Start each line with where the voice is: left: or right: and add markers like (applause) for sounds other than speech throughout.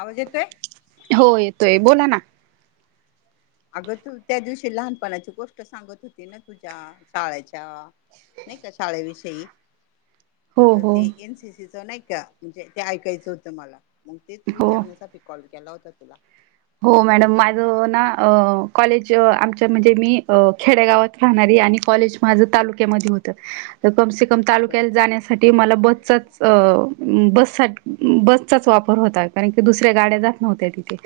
left: आवाज येतोय.
right: हो येतोय बोला ना
left: अगं तू त्या दिवशी लहानपणाची गोष्ट सांगत होती. ना तुझ्या शाळच्या... नाही का शाळेविषयी..
right: हो
left: तर ते
right: हो.
left: एनसीसीच नाही का म्हणजे ते ऐकायचं होतं मला मग तेच
right: हो.
left: विचारण्यासाठीे... कॉल केला होता तुला
right: हो मॅडम माझं ना कॉलेज आमच्या म्हणजे मी खेडेगावात राहणारी आणि कॉलेज... माझं तालुक्यामध्ये होत. कमसे कम
left: बर.
right: तालुक्यात जाण्यास..... साठी मला बसचाच बस बसचाच वापर होत... कारण की दुसऱ्या गाड्या जात नव्हत्या तिथे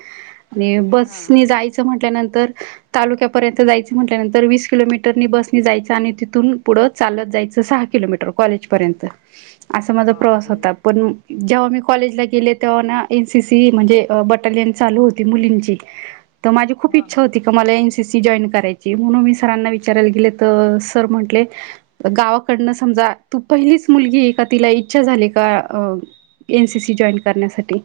right: आणि
left: हा हा
right: बसनी जायचं म्हटल्यानंतर... तालुक्यापर्यंत जायचं म्हटल्यानंतर वीस किलोमीटरनी बसनी जायचं आणि तिथून पुढं... चालत जायचं सहा किलोमीटर कॉलेजपर्यंत...
left: (unintelligible)
right: असा माझा प्रवास
left: बापरे
right: होता. पण... जेव्हा मी कॉलेजला गेले तेव्हा ना एन सी सी म्हणजे बटालियन चालू होत.... मुलींची माझ खूप
left: हा
right: इच्छा
left: हा.
right: होती... ज कराय म्हणून मी सरांना विचारायला गे तर सर म्हटले... गावाकडनं समजा तू... पहिलीच मुलगी ए का तिला इच्छा झाली. का एनसीसी जॉईन करण्यासाठी...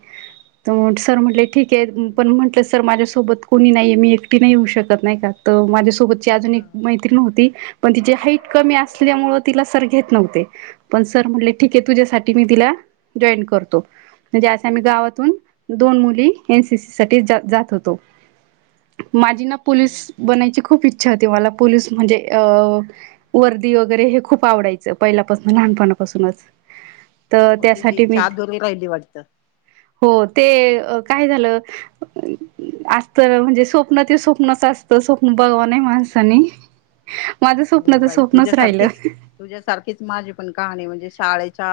right: तर सर म्हटले ठीक आहे.... पण म्हटलं सर माझ्यासोबत कोणी नाहीे मी एकटी नाही. येऊ शकत नाही का माझ्यासोबत.... अजून
left: हा
right: एक मैत्रीण होती पण तिची हाईट कमी असल्यामुळे तिला सर घेत नव्हते.... पण सर म्हणले ठीक आहे तुझ्यासाठी मी तिला जॉईन करतो..... म्हणजे असं आम्ही गावातून दोन मुली एनसीसी... सगळीच जात होतो माझी ना पोलीस बनायची खूप इच्छा..... अच्छा ते मला पोलीस म्हणजे अ... वर्दी वगैरे हे खूप आवडायचं पहिल्यापासून लहानपणापासूनच... तर
left: मग तुझी
right: त्यासाठी मी
left: हा अधुरी राहिली वाटतं?
right: हो ते काय झालं....
left: (unintelligible)
right: असत म्हणजे स्वप्न ते स्वप्नच असतं स्वप्न बघु नये माणसानी.... माझं
left: हो
right: स्वप्नच
left: बाई
right: स्वप्नच
left: तुझ्यासारखीच
right: राहिलं....
left: तुझ्यासारखीच माझी पण कहाणी म्हणजे शाळेच्या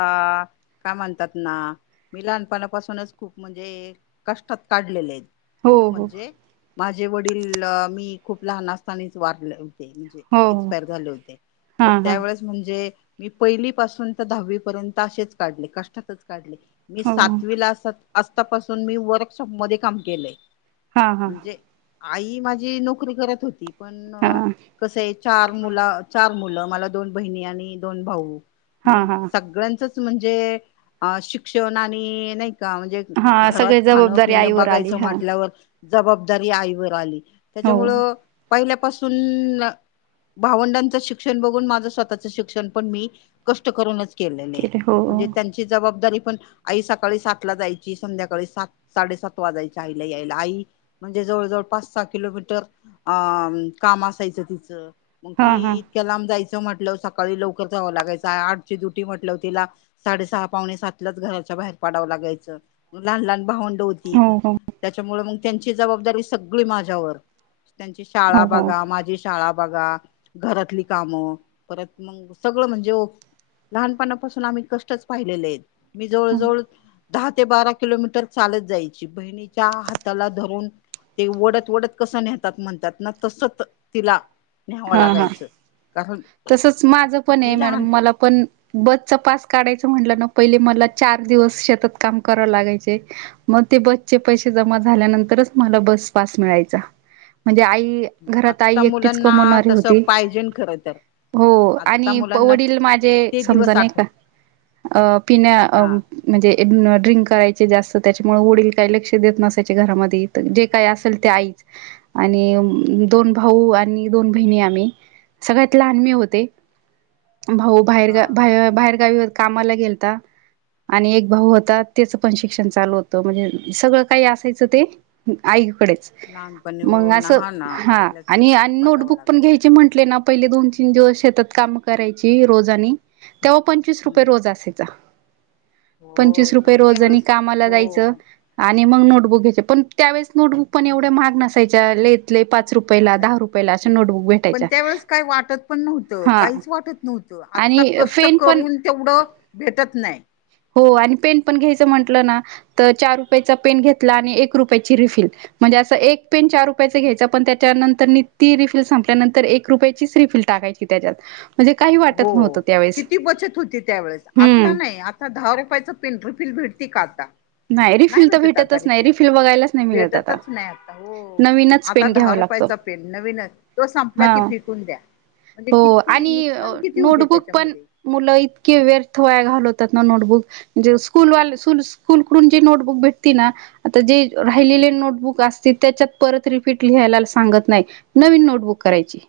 left: काय म्हणतात. ना... मी लहानपणापासूनच खूप म्हणजे कष्टात काढलेले आहेत...
right: हो
left: खूप
right: हो
left: म्हणजे माझे वडील मी खूप लहान असतानीच वारले होते. म्हणजे...
right: हो हो
left: एक्सपायर झाले होते. तर
right: हां हां
left: त्यावेळेस.... म्हणजे मी पहिली पासून तर दहावी पर्यंत असेच काढले कष्टातच काढले.... मी
right: हो
left: सातवीला असतापासून मी वर्कशॉप मध्ये काम केलंय
right: हां हां
left: म्हणजे... आई माझी नोकरी करत होती पण
right: हां
left: कस... चार मुला चार मुलं मला दोन बहिणी आणि दोन भाऊ
right: हां
left: मग
right: हां
left: सगळ्यांच... म्हणजे शिक्षण आणि नाही का म्हणजे...
right: हां
left: घरात
right: सगळी
left: खाणं
right: जबाबदारी
left: पिणं
right: आईवर आली
left: बघायचं
right: हा
left: म्हटल्यावर... जबाबदारी आईवर आली
right: हो
left: त्याच्यामुळं पहिल्यापासून... भावंडांचं शिक्षण बघून माझं स्वतःच शिक्षण पण मी कष्ट करूनच...
right: केले हो हो
left: म्हणजे त्यांची जबाबदारी पण आई सकाळी सातला जायची संध्याकाळी सात... साडेसात वाजायच्या आईला यायला आई म्हणजे जवळ जवळ पाच सहा किलोमीटर... अ काम असायचं तिचं मग
right: हां हां
left: ती.... त्याला जायचं म्हटलं सकाळी लवकर जावं लागायच आठची ड्युटी म्हटलं तिला... साडेसहा पावणे सातलाच घराच्या बाहेर पाडां लागायचं लहान लहान भावड...
right: हो हो
left: त्याच्यामुळे म त्यांची जबाबदारी सगळी माझ्यावर... त्यांची शाळा
right: हो हो
left: बघा माझी... शाळा बघा घरातली काम परत मग सगळं म्हणजे... लहानपणापासून आम्ही कष्टच पाहिलेले आहेत मी जवळ
right: हो
left: जवळ दहा ते बारा किलोमीटर चालत जायची बहिणीच्या हाताला धरून ते ओढत ओढत कसं नेहतात म्हणतात. ना तस तिला न्यावं
right: हा हा
left: लागायचं कारण
right: तसच माझ पण आहे.
left: ती
right: मॅडम
left: लहान
right: मला पण बचचा पास काढायचा म्हटलं ना पहिले मला चार दिवस शेतात काम कराव लागायचे. मग ते बसचे पैसे जमा झाल्यानंतरच मला बस पास मिळायचा म्हणजे आई घरात आई
left: आत्ता
right: एकटीच
left: मुलांना
right: कमवणारी
left: तस
right: होती
left: पाहिजे खरं तर
right: हो
left: आत्ता
right: आणि
left: मुलांना
right: वडील माझे
left: ते दिवस
right: समजाणे
left: आठव
right: का अ पिण्या
left: हा
right: म्हणजे ड्रिंक करायचे जास्त त्याच्यामुळे वडील काही लक्ष देत नसायचे घरामध्ये जे काय असेल ते आईच आणि दोन भाऊ दोन बहिणी आम्ही सगळ्यात लहान मी होते भाऊ
left: हा
right: बाहेरगा बाहे बाहेरगावी कामाला गेलता आणि एक भाऊ होतात त्याचं पण शिक्षण चालू होतं म्हणजे सगळं काही असायचं ते आईकडेच
left: लहानपणी हो
right: मग असं
left: नहा ना
right: हा
left: आईलाच खूप
right: आणि
left: बघावं
right: नोटबुक
left: लागत
right: पण घ्यायचे म्हटले ना पहिले दोन तीन दिवस शेतात काम करायची रोजानी तेव्हा पंचवीस रुपये
left: हम्म
right: रोज असायचा
left: हो
right: पंचवीस रुपये
left: नाही
right: रोजनी
left: त्यावेेळेस
right: कामाला
left: हो
right: जायचं आणि मग नोटबुक घ्यायचे पण त्यावेेळेस नोटबुक पण एवढ्या महाग नसायच्या लेतले पाच पाच रुपयाला दहा रुपयाला असं
left: नसायची
right: नोटबुक
left: पण
right: भेटायच्या
left: त्यावेेळेस काही वाटत पण नव्हतं
right: हा
left: काहीच वाटत नव्हतं आता
right: आणि
left: कष्ट
right: पेन पण
left: करून तेवढं भेटत नाही
right: हो आणि पेन पण घ्यायचं म्हंटलं ना तर चार रुपयाचा पेन घेतला आणि एक रुपयाची रिफील म्हणजे असं एक पेन चार रुपयाचं घ्यायचं पण त्या त्यानंतरी ती रिफील संपल्यानंतर एक रुपयाचीच रिफीलल टाकायची त्याच्यात म्हणजे काही
left: हो
right: वाटत नव्हतं त्यावेळेस
left: किती बचत होती त्यावेेळेस आता
right: हम्म
left: नाही आ ता दहा रुपयाच पिंट रुफिल भेटती का आता नाही
right: रिफिल तर
left: भेटत आज
right: भेटतच
left: रि
right: नाही
left: फील
right: रिफिल बघायलाच नाही मिळत आता
left: भेटतच नाही आता हो
right: नवीनच
left: आता
right: पेन
left: दहा
right: घ्यावा लागतो
left: रुपयाचा न तोला क
right: हा
left: फून द म्हण
right: हो
left: कि
right: आणि नोटबुक पण मुलं इतके व्यर्थ वया घालवतात ना नोटबुक म्हणजे स्कूलवाल कूलकडून जे नोटबुक भेटते ना आता जे राहिलेले नोटबुक असते त्याच्यात परत रिपीट लिहायला सांगत नाही नवीन नोटबुक करायची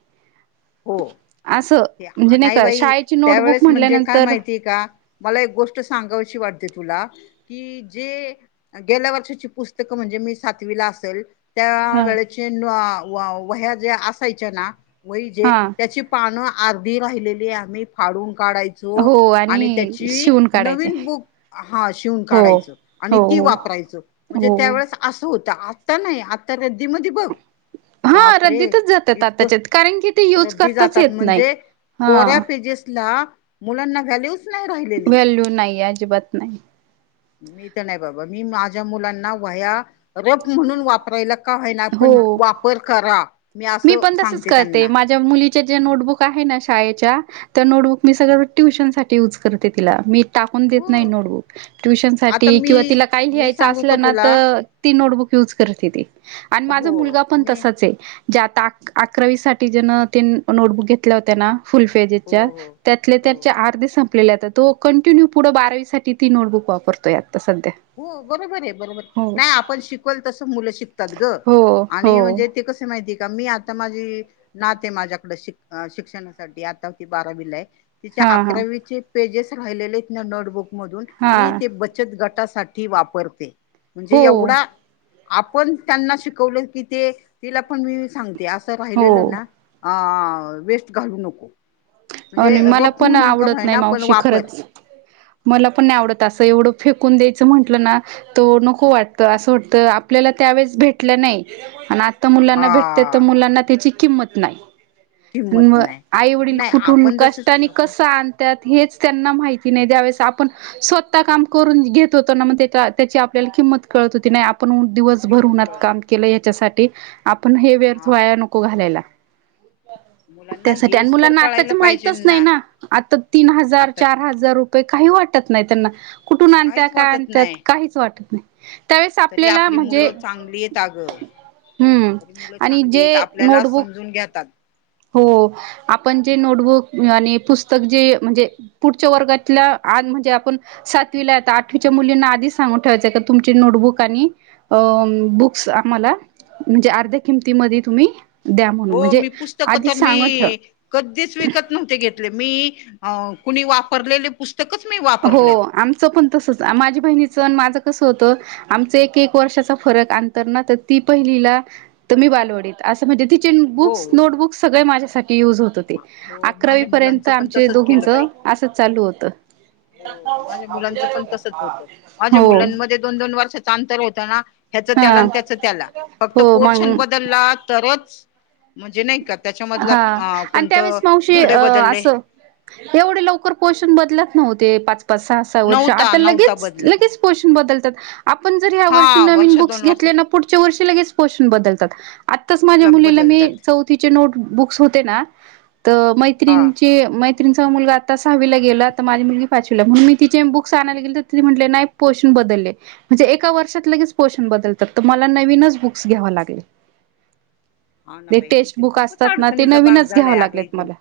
left: हो
right: असं
left: ते
right: म्हणजे
left: नाही
right: का
left: बाई
right: शाळेची नोटबुक
left: त्यावेेळेस म्हणजे काय
right: म्हटल्यानंतर
left: माहितीय का मला एक गोष्ट सहावेशी वाटते तुला कि जे. गेल्या वर्षाची पुस्तकं म्हणजे मी सातवीला असल. त्या
right: हा
left: वेळेचे व्हया जे असायच्या ना वही जे.
right: हा
left: त्याची पानं अर्धी राहिलेली आम्ही फाडून काढायचो. काढायचो.
right: हो
left: आणि त्याची
right: शिवून काढायचे
left: नवीन बुक हा शिवून
right: हो
left: काढायच आणि
right: हो
left: ती
right: हो
left: वापरायच. म्हणजे त्या
right: हो
left: वेळेस असं होतं आता नाही आता रद्दीमध्ये बघ.
right: हा
left: बाप रे
right: रद्दीतच जात्यात
left: इतकं
right: आताच्यात कारण की ते यूज
left: रद्दी
right: करताच
left: जातात.
right: येत नाही
left: म्हणजे
right: हा
left: कोऱ्या पेजेसला मुलांना व्हॅल्यू
right: व्हॅल्यू नाही अजिबात नाही
left: मी तर नाही बाबा मी माझ्या मुलांना व्हाया रप म्हणून वापरायला. का होय ना
right: हो
left: पण वापर करा मी असं
right: पण तसच
left: सांगते
right: करते
left: त्यांना.
right: माझ्या मुलीच्या ज्या नोटबुक आहे ना शाळेच्या. त्या नोटबुक मी सगळं ट्युशन साठी यूज करते. तिला मी टाकून देत नाही.
left: हो
right: नोटबुक ट्युशन
left: आता
right: साठी किंवा
left: मी
right: तिला काही
left: मी
right: लिहायचं
left: सांगू
right: असलं.
left: का
right: ना त
left: तुला
right: ती नोटबुक युज करते ती. आणि माझा
left: हो
right: मुलगा पण
left: मी
right: तसाच आहे. ज्या आता अकरावी साठी जन ते नोटबुक घेतले होते. ना
left: हो
right: फुलफेजेच्या
left: हो
right: त्यातले
left: हो.
right: त्यांचे अर्ध सं आपला आ तो कंटिन्यू पुढं बारावी साठी ती नोटबुक वापरतोय आता सध्या
left: हो बरोबर आहे बरोबर
right: हो
left: नाही आपण शिकवल तस मुलं शिक ग
right: हो हो
left: आणि म्हणजे ते कस माहिती का मी आता माझी नाते आहे माझ्याकडे शिक शिक्षणासाठी आता ती बारावीला आहे तिच्या
right: हा हा
left: अकरावीचे पेजेस राहिलेले आहेत ना नोटबुक मधून
right: हा
left: मी ते बचत गट वापरते म्हणजे
right: हो
left: एवढा आपण त्यांना शिकवलत की ते तिला पण मी सांगते असं
right: हो
left: राहिलेलं ना. अ. वेस्ट घालवू नको. म्हणजे
right: आणि मला
left: रफ
right: पण
left: म्हणून का
right: आवडत नाही.
left: होईना पण
right: मावशी
left: वापर
right: खरंच मला पण नाही आवडत असं एवढं फेकून द्यायचं म्हटलं ना तो नको वाटत असं वाटत आपल्याला त्यावेेळेस भेटलं नाही आन आता. आता
left: हा
right: मुलांना भेटत्यात तर मुलांना त्याची किंमत नाही.
left: किंमत
right: मग
left: नाही नाही आपण जस. (inaudible)
right: का आणत्यात हेच त्यांना माहिती नाही. ज्यावेळेस आपण स्वतः काम करून घेत होतो ना मग तीत त्याची आपल्याला किंमत कळत होती नाही आपण दिवसभर भर
left: किंमत
right: उन्हात
left: कळत
right: काम
left: होती.
right: केलय याच्यासाठी आपण हे
left: हा
right: व्यर्थ व्हाया नको घालायला.
left: मुलांना हेच तर कळत
right: आताचे माहितच नाही ना आता तीन हजार चार
left: आताच्या
right: हजार रुपये काही वाटत नाही त्यांना. कुठून आणत्या
left: काहीच
right: काय
left: वाटत
right: आणत्यात
left: नाही
right: काहीच वाटत नाही. त्यावेळेस
left: तरी
right: आपल्याला
left: आपली
right: म्हजे.
left: मुलं चांगली आहेत अगं
right: हम.
left: तरी मुलं
right: आणि
left: चांगली
right: जे
left: आहेत आपल्याला
right: नोटबुक.
left: समजून घेतात.
right: हो आपण जे नोटबुक आणि पुस्तक जे म्हणजे पुढच्या वर्गातल्या आज म्हणजे आपण सातवी ला आता आठवीच्या मुलींना आधी सांगून ठेवायचंय का तुमची नोटबुक आणि अ बुक्स आम्हाला म्हणजे अर्ध्या किमतीमध्ये तुम्ही द्या म्हणून
left: हो
right: म्हणजे.
left: मी पुस्तक
right: आधी
left: तर मी
right: सांगून ठेवा
left: कधीच विकत नव्हते घेतले. मी अ कुणी वापरलेले पुस्तक
right: हो आमचं पण तसच माझ्या बहिणीचं अन माझं कसं होतं. आमच एक एक वर्षाचा फरक अंतर ना तर ती पहिलीला त मी बालवडीला. असं म्हणजे तिचे
left: हो
right: बुक्स नोटबुक्स सगळे माझ्यासाठी युज होत होती. होती.
left: हो
right: अकरावी
left: माझ्या
right: पर्यंत
left: मुलांचं पण
right: आमचे
left: तसच केलं
right: दोघींच
left: बाई
right: असं चालू होत.
left: हो माझ्या मुलांचं पण तसच होत. माझ्या
right: हो.
left: मुलांमध्ये दोन दोन वर्षाचा अंतर होत ना ह्याच त्याला
right: हा
left: अन त्याच त्याला फक्त
right: हो मग
left: पोर्शन बदलला. तरच. म्हणजे नाही का त्याच्या मधला.
right: हा आणि त्यावेेळेस मावशी अ असं एवढे लवकर पोर्शन बदलत नव्हते. पाच पाच साह साह वर्ष
left: नव्हता
right: आता
left: नव्हता
right: लगेच
left: बदलत हा
right: लगेच पोषण बदलतात आपण जर ह्या वर्षी
left: हा
right: नवीन
left: वर्ष
right: बुक्स
left: दोन वर्ष
right: घेतले ना पुढच्या वर्षी लगेच पोशन बदलतात आत्ताच माझ्या
left: ल
right: मुलीला मी
left: बदलतात
right: चौथीचे नोट बुक्स होते ना तर
left: हा
right: मैत्रीन चे तनचा मुलगा आता सहावीला गेला तर माझी मुलगी पाचवीला म्हणून मी तिचे बुक्स आणायला गेल तर ति म्हटले नाइ पोषण बदलले म्हणजे एका वर्षात लगेच पोषण बदलतात तर मला नवीनच बुक्स घ्यावा लागले.
left: हा ना
right: ते
left: बाई
right: टेक्स्ट
left: इथ
right: बुक
left: खूपच
right: असतात ते
left: अडचणीचा भाग
right: नवीनच घ्याव
left: झालाय अगं
right: लागलेत
left: इथून
right: मला,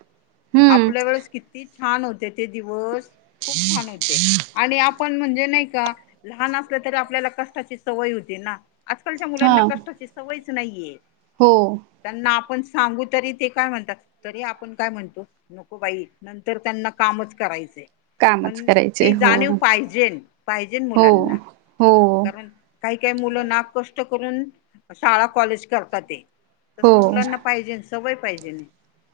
right: ह्
left: आपल्या किती छान होते ते दिवस खूप छान होते आणि आप आपण म्हणजे नाही का लहान असल तरी आपल्याला कष्टाची सवय होती ना. आजकालच्या मुलांना
right: हा
left: कष्टाची सवयच नाइये
right: (inaudible)
left: त्यांना आपण सांगू तरी ते काय म्हणतात तरी आपण काय म्हणतो. नको बाई नंतर त्यांना कामच करायचंय.
right: कामच
left: पण
right: करायचे
left: ती
right: हो
left: जाणीव पाहिजेल पाहिजेल
right: हो
left: मुलांना.
right: हो
left: कारण काही काही मुल ना कष्ट करून शाळा कॉलेज करतात ते तस
right: हो
left: मुलांना पाहिजेन सवय पाहिजेन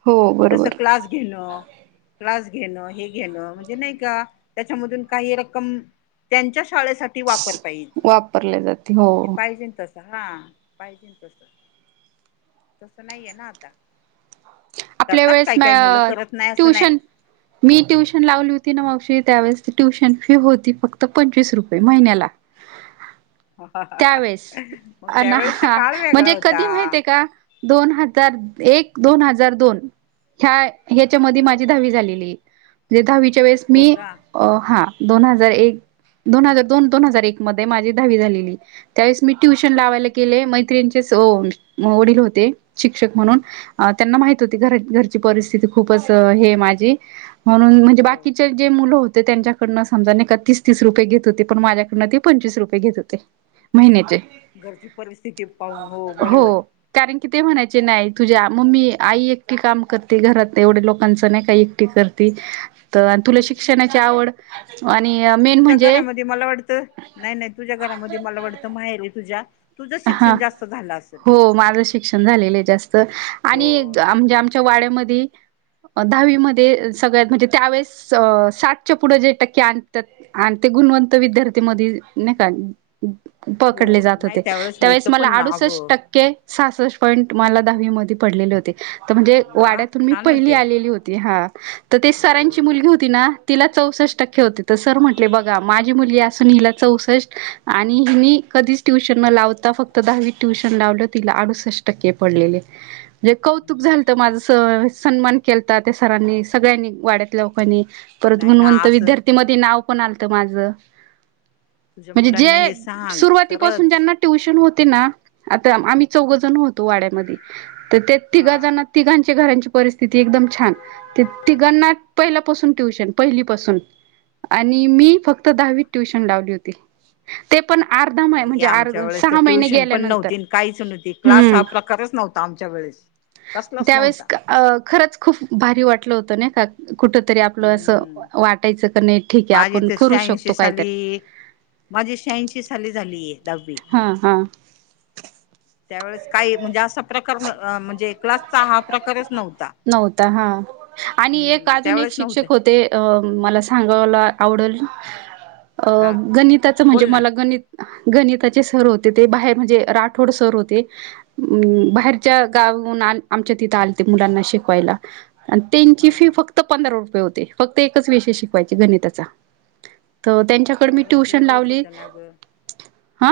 right: हो
left: जस
right: बरोबर
left: क्लास घेण क्लास घेण हे घेण म्हणजे नाई का त्याच्यामधून काही रक्कम त्यांच्या शाळेसाठी ती वापर
right: वापरले जाते, हो
left: पाहिजेन तस हा पाहिजेन तस तस नाहीय ना आता,
right: आपल्या
left: करतात
right: वेळेस
left: काही काय मुल करत नायी अस नायी.
right: ट्युशन मी ट्युशन लावली होती ना मावशी त्यावेळेस त ट्युशन फी होती फक्त पंचवीस रुपये महिन्याला.
left: (inaudible)
right: त्यावेेळेस
left: मग
right: अ
left: त्यावेळेचा
right: ह
left: काळ वेगळा
right: म्हणजे
left: होता
right: कधी माहिते का? दोन हजार, एक दोन हजा दोन ह हच्या मदि
left: हो
right: माझी दहावी झालेली ये म्हणजे दहावीच्या वेळेस
left: हो
right: मी
left: का
right: अ हा दोन हजार एक दोन हजार दोन दोन हजार एक मध्ये माझी दहावी झालेलीये त्यावेळेस मी ट्युशन लावायला गले मैत्रिणीचेच वडील होते शिक्षक म्हणून अ त्यांना माहित होती घरची परिस्थिती खूपच हे माझी म्हणून म्हणजे
left: हो
right: बाकीचे जे मुल होते त्यांच्या डनं समजा न का तीस तीस रुपये घेत होते पण माझ्याकडनं ते पंचवीस रुपये घेत होते महिन्याचे.
left: घरची परिस्थिती पाहून हो बरोबर ये
right: कारण कि ते म्हणायचे नाही तुझ्या मम्मी आई एकटी काम करते घरात एवढ्या लोकांच नाही का एकटी करते तर तुला
left: हो
right: शिक्षणा चावळ आणि मेन
left: तुझ्या
right: म्हणजे
left: घरामध्ये मला वाटत नायी नाइ तुझ्या घरामध्ये मला वाटत माहेर आहे तुझ्या तुझं
right: हा
left: शिक्षण जास्त झा
right: हो माझ शिक्षण झालेल ये जास्त आणि
left: हो तेच
right: म्हणजे
left: ना
right: आमच्या वाड्यामधी दहावीमध्येध सगळ्यात म्हणजे त्यावेेळेस साठच्या पुढे जे टक्के आणत्यात आणि ते गुणवंत विद्यार्थी मधे नइ का पकडले
left: हो
right: जात
left: नाही
right: होते.
left: त्यावेेळेस
right: त्यावेळेस
left: होतं
right: मला
left: पण ना
right: अडुसष्ट
left: अगं
right: टक्के सासष्ट पॉईंट मला दहावी मध्ये पडलेले होते. तर म्हणजे
left: वा
right: वाड्यातून मी
left: छान
right: पहिली
left: होते.
right: आलेली होती हा तर ते सरांची
left: हम्म.
right: मुलगी होती ना तिला चौसष्ट टक्के होते तर सर म्हटले बघा माझी मुली असून हिला चौस आणि मी कधीच ट्युशन न लावत फक्त दहावी ट्युशन लावली तिला अडुसष्ट टक्के पडलेलेत, लई कौतुक झालत माझ स सन्मान केलता त्या सरांनी सगळ्यांनी वाड्यातल्या लोकांनी परत
left: नाही ना
right: गुणवंत
left: असं
right: विद्यार्थीमध्ये ते नाव पण आत माझं
left: तुझ्या
right: म्हणजे
left: मुलांना
right: जे
left: हे सांग
right: सुरुवातीपासून
left: खरच
right: ज्यांना ट्युशन होते ना आता आम्ही चौघ जण होतो वाड्यामध्ये तर त्या तिघ
left: हा.
right: जण तिघांच्या घरांची परिस्थिती एकदम छान ते तिघांना पहिल्यापासून ट्यूशन पहिलीपासून आणि मी फक्त दहावीत ट्युशन लावली होती ते पण अर्धा मा आहे
left: बाई
right: म्हणजे
left: आमच्या
right: अर्धा
left: ट्युशन पण नव्हती काहीच नव्हती क्ला
right: हम्म
left: हा प्रकारच नव्हता आमच्या वेळेस कसलाच
right: त्यावेळेस
left: नव्हता
right: खरंच खूप भारी वाटलं होतं नाही का कुठ तरी आपलं असं
left: हम्म
right: वाटायचं क नाही ठीक आहे
left: माझी
right: आपण
left: तर
right: करू
left: शहाऐंशी
right: शकतो काहीतरी
left: साली माझी शहाऐंशी साली झालीय दहावी
right: हा हा
left: त्यावेळेस काही म्हणजे असा प्रकार म्हणजे क्लासचा हा प्रकारच नव्हता
right: नव्हता हा आणि एक
left: हम्म
right: अजून एक
left: त्यावेळेच नव्हते
right: शिक्षक होते अ मला सांगायला आवडेल अ
left: हा
right: गणिताचं म्हणजे
left: बोल ना
right: मला गणित गणिताचे सर होते ते बाहेर म्हणजे राठोड सर होते अम्म
left: हा
right: हरच्या गावून आमच्या तिथ आलती मुलांना शिकवायला आणि त्यांची
left: हा
right: फी
left: हा.
right: फक्त पंधरा रुपये होते फक्त एकच विषय शिकवायचे गणिताचा त त्यांच्या
left: त्यावेेळेस वेगळच होत्या नाग
right: हा?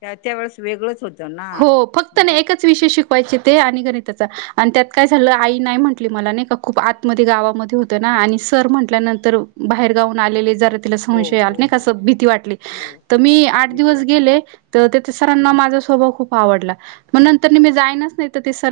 left: त्या त्या वेळेस वेगळंच होतं ना
right: हो फक्त ना
left: म्हणजे
right: एकच विषय शिकवायचे ते आणि गणिताचा आणि त्यात काय झालं आई नाही म्हटली मला नाही खूप आतमध्ये गावामध्ये होत ना आणि सर म्हटल्यानंतर बाहेर गाऊन आलेले जरा त
left: हो
right: संशय आ
left: हो
right: नाही
left: हो
right: कस भीती वाटली
left: हो
right: तर मी आठ
left: भीती
right: दिवस
left: वाटते
right: गेले तर सरांना माझा स्वभव खूप आवडला मग नंतर मी जायनच नाही तरस